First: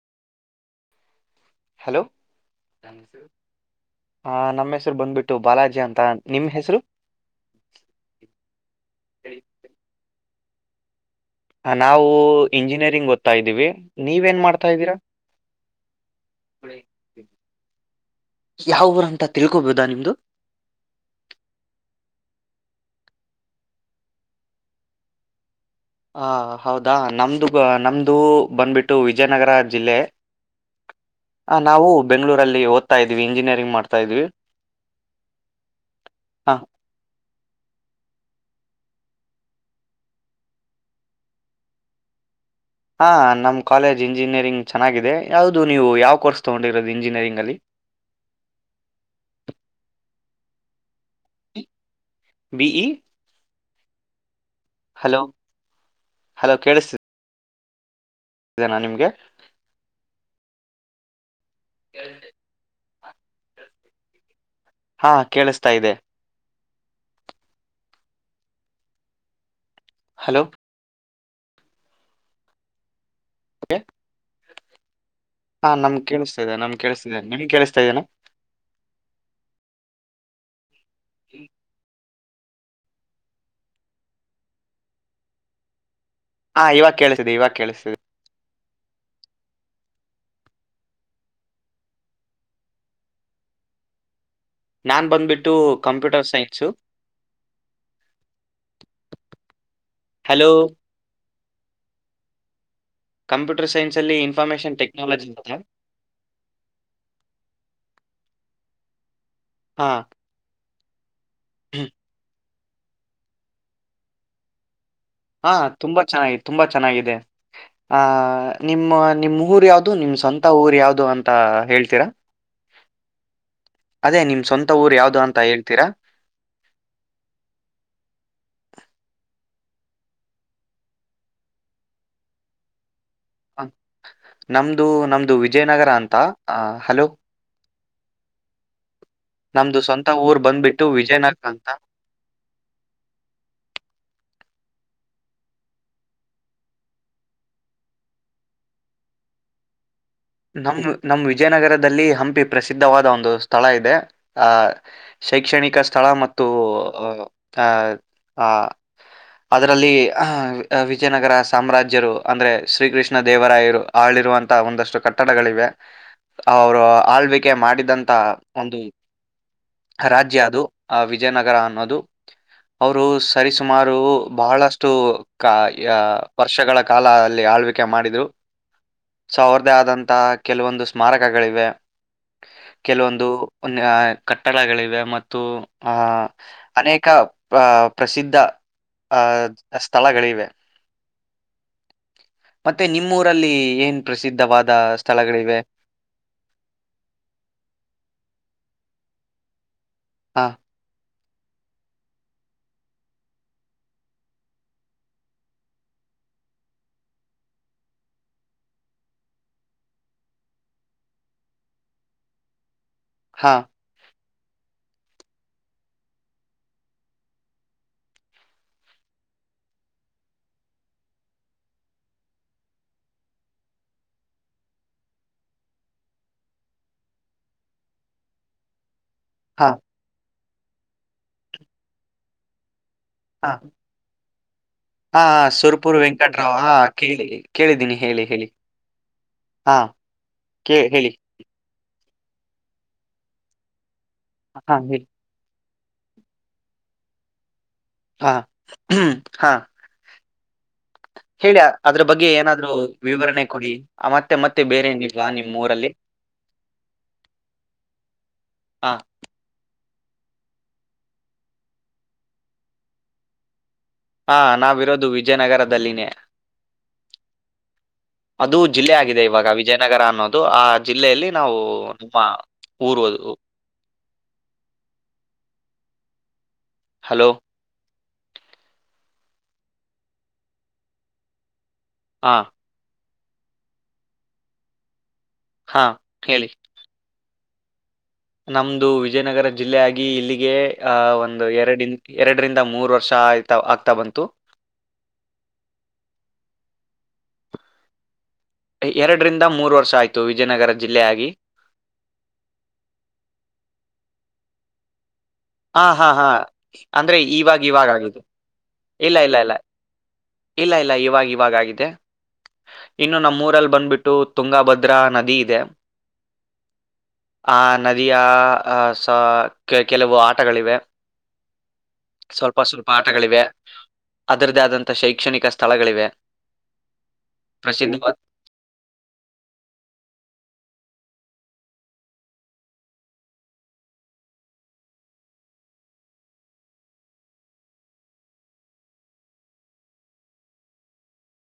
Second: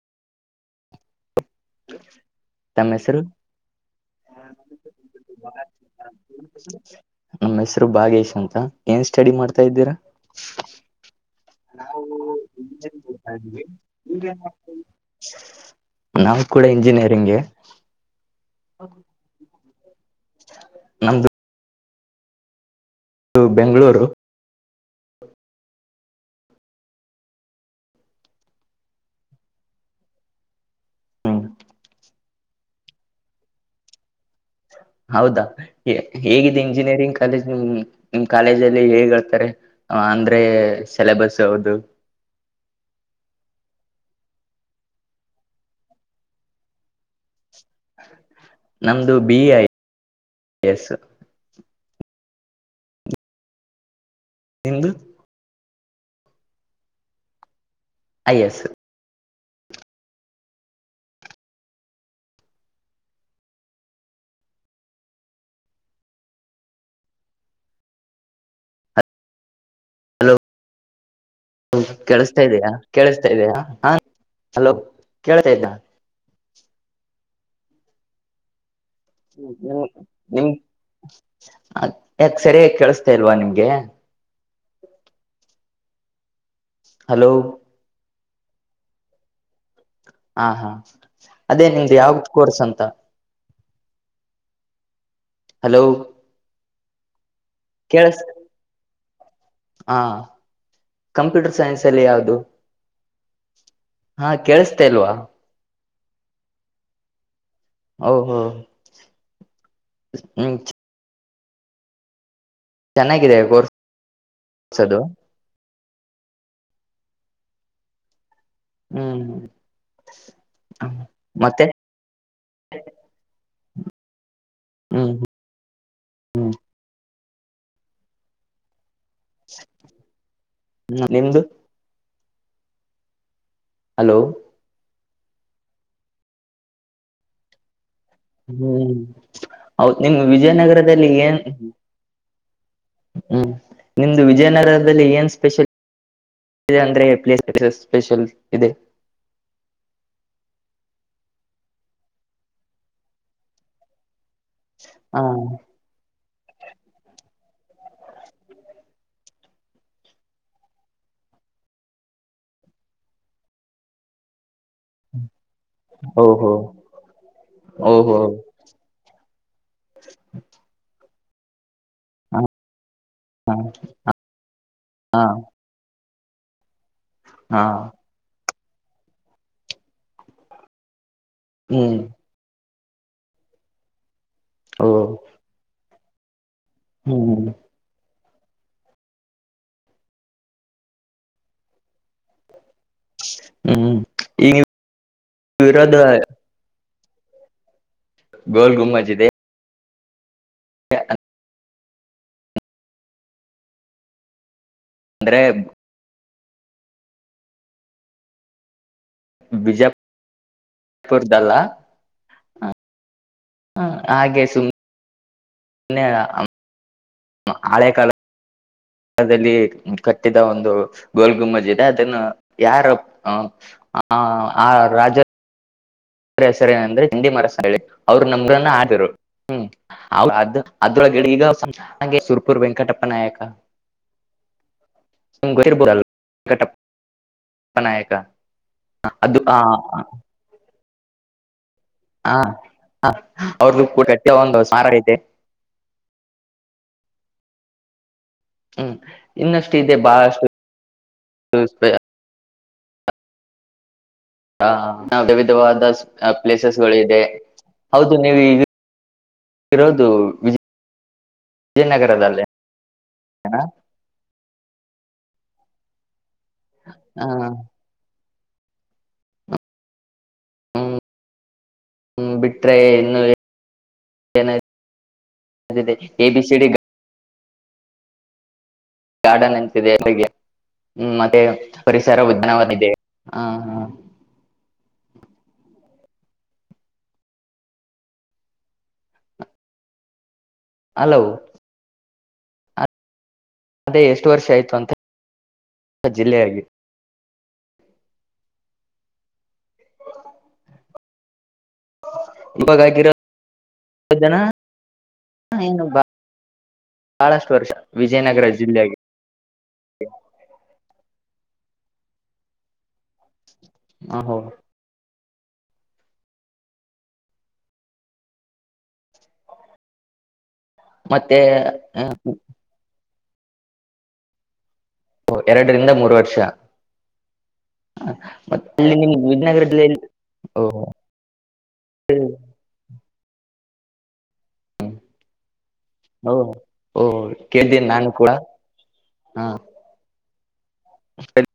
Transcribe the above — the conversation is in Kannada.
ಹಲೋ ನಮ್ಮ ಹೆಸರು ಹ ನಮ್ಮ ಹೆಸರು ಬಂದ್ಬಿಟ್ಟು ಬಾಲಾಜಿ ಅಂತ ನಿಮ್ ಹೆಸರು ನಮ್ಮ ಹೆಸರು ಭಾಗೇಶ್ ಅಂತ ಏನ್ ಸ್ಟಡಿ ಮಾಡ್ತಾ ಇದ್ದೀರಾ ಹ ನಾವು ಇಂಜಿನಿಯರಿಂಗ್ ಓದ್ತಾ ಇದ್ದೀವಿ ನೀವೇನ್ ಮಾಡ್ತಾ ಇದ್ದೀರಾ ನಾವವು ಕೂಡ ಇಂಜಿನಿಯರಿಂಗ್ಗೆ ಯಾವ್ರ ಅಂತ ತಿ ಹೂಬ ಇದದ ನಿ್ದದು ನಮ್ದು ು ಬೆಂಗಳೂರು ಹ ಹೌದಾ ನಮ್ದು ನಮ್ದು ಬಂದ್ಬಿಟ್ಟು ವಿಜಯನಗರ ಜಿಲ್ಲೆ ಹ್ಮ್ ಹ ನಾವು ಬೆಂ್ಗಳೂರಲ್ಲಿ ಓದ್ತಾ ಇದ್ವಿ ಇಂಜಿನಿಯರಿಂಗ್ ಮಾಡ್ತಾ ಇದ್ವಿ ಹೌದಾ ಹೇಗಿದೆ ಇಂಜಿನಿಯರಿಂಗ್ ಕಾಲೇಜ್ಮ ನಿಮ್ ಕಾಲೇಜ್ ಹೇಗ್ ಹೇಳ್ತಾರೆ ಅಂದ್ರೆ ಸಿೆಲೆಬಸ್ ಹೌದು ಹಾಂ ನಮ್ಮ ಕಾಲೇಜ್ ಇಂಜಿನಿಯರಿಂಗ್ ಚೆನ್ನಾಗಿದೆ ಯಾವುದು ನೀವು ಯಾವ ಕೋರ್ಸ್ ತೊಗೊಂಡಿರೋದು ಇಂಜಿನಿಯರಿಂಗಲ್ಲಿ ನಮ್ದು ಬಿ ಐ ಎಸ್ ಬಿಇ ಎ್ದ ಹಲೋ ಹಲೋ ಕೇಳಿಸ್ತೀ ಐ ಎಸ್ ಇದನಾ ನಿಮ್ಗೆ ಎಂಟ ಹಾ ಕೇಳಿಸ್ತಾ ಇದೆ ಹಲೋ ಕೆೇಳಿಸತಾ ಇದಯ ಕೆ ಇದೆಯಾ ಹ ಹಲೋ ಕೇಳ್ತಾ ಇದ್ದ ಹಾ ನಮ್ ಕೇಳಿಸ್ತಿದೆ ನಮ್ ಕಿಸ್ತಿದ್ದೇನೆ ನೀನ್ ಕೇಳಸ್ತಾ ಇದ್ದೇನೆ ಹ್ಮ ಹ್ಮ್ ಹ್ಮ್ ಅ ಯಾಕ ಸರಿಯ ಕೇಳಿಸತಾ ಇಲ್ವಾ ನಿಮ್ಗೆ ಹಾ್ ಇವಾಗ ಕೇಳಿಸಿದೆ ಹಲೋ ಇವಾಗ ಕೇಳಿಸತಿದೆ ಹಾ ಹಾ ಅದೇ ನಿಮ್ದು ಯಾವ್ದ ಕೋರ್ಸ್ ಅಂತ ನಾನ್ ಬಂದ್ಬಿಟ್ಟು ಕಂಪ್ಯೂಟರ್ ಸೈನ್ಸ ಕೆಳ್ಸ ಹಾ ಹಲೋ ಕಂಪ್ಯೂಟರ್ ಸೈನ್ಸ್ ಅಲ್ಲಿ ಯಾವುದು ಕಂಪ್ಯೂಟರ್ ಸೈನ್ಸ ಅಲ್ಲಿ ಇನ್ಫಾರ್ಮೇಶನ್ ಇಲ್ವಾ ಟೆಕ್ನಾಲಜಿ ಅಂತದ ಓ ಹೋ ಹ್ಮ ಹ್ಮ ಚೆನ್ನಾಗಿದೆ ಕೋರ್ಸ್ ಕೋಸದು ಹಾ ತುಂಬಾ ಚೆನ್ನ ತುಂಬಾ ಚೆನ್ನಾಗಿದೆ ಆ ನಿಮ್ಮ ಹ್ಮ್ ನಿಮ್ಮ ಊರು ಯಾವವು್ದು ನಿಮ್ಮ್ ಸ್ವಂತ ಊರು ಯಾವವು್ದ ಅಂತ ಮತ್ತೆ ಹೇಳ್ತೀರಾ ಅದೇ ನಿಮ್ ಸ್ವಂತ ಊರ್ ಹ್ಮ್ ಯಾವ್ದ ಅಂತ ಹೇಳ್ತೀರಾ ಹ್ಮ್ ಹ್ಮ್ ನಿ್ದು ಹ ಹಲೋ ನಮ್ದು ನಮ್ದ ಇದು ವಿಜಯನಗರ ಅಂತ ಹಲೋ ಹ್ಮ್ ನಮ್ದು ಹೌದು ಸ್ವಂತ ನಿಮ ಊರ್ ಬಂದ್ಬಿಟ್ಟು ವಿಜಯನಗರದಲ್ಲಿ ಏನ್ ವಿಜಯನಗರ ಅಂತ ಹ್ಮ ನಿಮ್ದು ವಿಜಯ ಕನ್ನಡರದಲ್ಲಿ ಏನ್ ಸ್ಪೆಷಲ್ ಇದೆ ಅಂದ್ರೆ ಪಲೇ ಸ್ಪೆಷಲ್ ಇದೆ ನಮ್ಮ ನಮ್ಮ ವಿಜಯನಗರದಲ್ಲಿ ಹಂಪಿ ಪ್ರಸಿದ್ಧವಾದ ಒಂದು ಸ್ಥಳ ಇದೆ ಆಹ್ ಹ ಶೈಕ್ಷಣಿಕ ಸ್ಥಳ ಮತ್ತು ಅಹ ಅ್ ಆ ಅದರಲ್ಲಿ ವಿಜಯನಗರ ಸಾಮ್ರಾಜ್ಯರು ಅಂದ್ರೆ ಶ್ರೀಕೃಷ್ಣ ದೇವರಾಯರು ಆಳಿರುವಂತಹ ಒಂದ ಕಟ್ಟಡಗಳಿವೆ ಓಹೋ ಅವರು ಆಳ್ವಿಕೆ ಮಾಡಿದಂತ ಓಹೋ ಒಂದು ರಾಜ್ಯ ಅದು ಆ ವಿಜಯನಗರ ಅನ್ನೋದು ಹ ಅವರು ಸರಿಸುಮಾರು ಬಹಳಷ್ಟು ಹಾ ಕ ಯಾ ವರ್ಷಗಳ ಕಾಲ ಅಲ್ಲಿ ಹಾ ಆಳ್ವಿಕೆ ಮಾಡಿದ್ರು ಸಾವಿರ್ದ ಆದಂತ ಕೆಲವೊಂದು ಸ್ಮಾರಕ ಗಳಿವೆ ಹ್ಮ್ ಕೆಲವೊಂದು ಓ ಕಟ್ಟಡಗಳಿವೆ ಮತ್ತು ಆ ಅನೇಕ ಹ್ಮ್ ಅ ಪ್ರಸಿದ್ಧ. ಆ ಸ್ಥಳಗಳಿವೆ. ಮತ್ತೆ ನಿಮ್ಮೂಊರಲ್ಲಿ ಏನ್ ಪ್ರಸಿದ್ಧವಾದ. ಸ್ಥಳಗಳಿವೆ ವಿರೋಧ. ಗೋಲ್ ಗುಮಜದೆ ಹಾ. ಅಂದ್ರೆ ಬಿಜಾಪಪುರ್ದಲ್ಲ ಹಾ ಹಾಗೆ ಸುಮ್ಮ. ಮನ್ನ ಹಳೆಕಾಲದಲ್ಲಿ ಕಟ್ಟಿದ ಒಂದು ಗೋಲ್ಗುಂಬಜ್ಜಿದೆ ಅದನ್ನು ಯಾರ ಆ ಆ ರಾಜ. ಸರಿಸರಿ ಏನಂದ್ರೆ ತಿಂಡಿ ಮರಸ ಹೇಳಿ ಅವ್ರರು ನಂಬ್ರನ್ನ ಆ್ರು. ಹ್ಮ್ ಹಾ ಅದು ಅದ್ರೊಳಡೆ ಈಗ ಸುರ್ಪುರ್ ವೆಂಕಟಪ್ಪ. ಅನಾಯಕ ಹಾ ಹಾ ಸುರ್ಪುರ್ ವೆಂಕಟರಾವ್ ಹ ವೆಂಕಟಪ್ಪ ಕೇಳಿ ಕೇಳಿದ್ದೀನಿ ನಾಯಕ ಹೇಳಿ ಹೇಳಿ ಅದು ಆ ಹಾ ಕೇಳಿ. ಹೇಳಿ. ಹಾ ಅವ್ರ್ದು ಕಊಟ ಒಂದು ಹಾ ಸಾರ ಹೇಳಿ ರಐತೆ. ಹಾ ಹ್ಮ್ ಇನ್ನಷ್ಟು ಇದೆ ಬಾಳಷ್ಟು. ಹೇಳಿಯ ಅದ್ರ ಬಗ್ಗೆ ಏನಾದ್ರು. ವಿವರಣೆ ಕೊಡಿ. ಆ, ಮತ್ತೆ ಮತ್ತೆ ಹಾ ಬೇರೆ ನಾ ಏನಿಲ್ವಾ ನಿಮ್ಮ ವಿವಿಧವಾದ ಊರಲ್ಲಿ ಪ್ಲೇಸಸ್ಗಳು ಇಿದೆ ಹೌದು ನೀವು. ಹಾ ಇರೋದು ವಿಜಯ ವಿಜಯನಗರದಲ್ಲಿ. ಹಾ ನಾವಿರೋದು ವಿಜಯನಗರದಲ್ಲಿನೇ. ಹಾ. ಅದು ಜಿಲ್ಲೆ ಆಗಿದೆ ಇವಾಗ ವಿಜಯನಗರ ಅನ್ನೋದು. ಆ ಹ್ಮ್ ಜಿಲ್ಲೆಯಲ್ಲಿ ನಾವು ನಿಮ್ಮ ಬಿಟ್ರೆ ಊರುವುದು. ಅದೇ ಅದ ಎ ಬಿ ಸಿ ಡಿ ಲ. ಗಾರ್ಡನ್ ಎಂತಿದೆ ಹ್ಮ ಮತ್ತೆ. ಪರಿಸರ ಹಾ ಉದ್ಞನವನಿದೆ. ಹಾ ಹಾ. ಹಾ ಹೇಳಿ. ನಮ್ದು ವಿಜಯನಗರ ಜಿಲ್ಲೆಯಾಗಿ ಇಲ್ಲಿಗೆ. ಆ ಹಲವು ಒಂದು ಎರಡ. ಎರಡರಿಂದ ಮೂರು ವರ್ಷ ಆಯ್ತು ಅದೇ ಎಷ್ಟು ವರ್ಷ ಆಯ್ತು ಅಂತ ಜಿಲ್ಲೆ ಆಗ ಎರಡರಿಂದ ಮೂರು ವರ್ಷ ಆಯ್ತು ವಿಜಯನಗರ ಜಿಲ್ಲೆಯ ಆಾಗಿಿ ಇವಾಗಾಗಿರೋ ಜನ ಏನು ಹಾ ಹಾ ಹಾ ಅಂದ್ರೆ ಬಹಳಷ್ಟು ಇವಾಗ ವರ್ಷ ಇವಾಗ ಆಗು ವಿಜಯನಗರ ಜಿಲ್ಲೆಯಾಗಿ ಇಲ್ಲ ಇಲ್ಲ ಇಲ್ಲ ಇಲ್ಲ ಇಲ್ಲ ಇವಾಗ ಇಾಗಾಗಿದೆ ಇನ್ನು ನಮ್ಮ್ೂರಲ್ಲಿ ಬಂದ್ಬಿಟ್ಟು ಓಹೋ ತುಂಗಾಭದ್ರಾ ನದಿ ಇದೆ ಆ ನದಿಯ ಕೆಲವು ಆಟ ಮತ್ತೆ ಹ ಗಳಿವೆ ಅದರದ್ದೇ ಆದಂತ ಓ ಎರಡರಿಂದ ಮೂರು ವರ್ಷ ಪ್ರಸಿದ್ಧವಾದ ಮ ಅಲ್ಲಿ ನಿಮ ವಿಜನಗರದಲ್ಲಿ ಓ ಹ್ಮ ಓ ಓ ಕೇೇಳ್ದೇನಿ ನಾನು ಕೂಡ ಹಾ ಸರಿ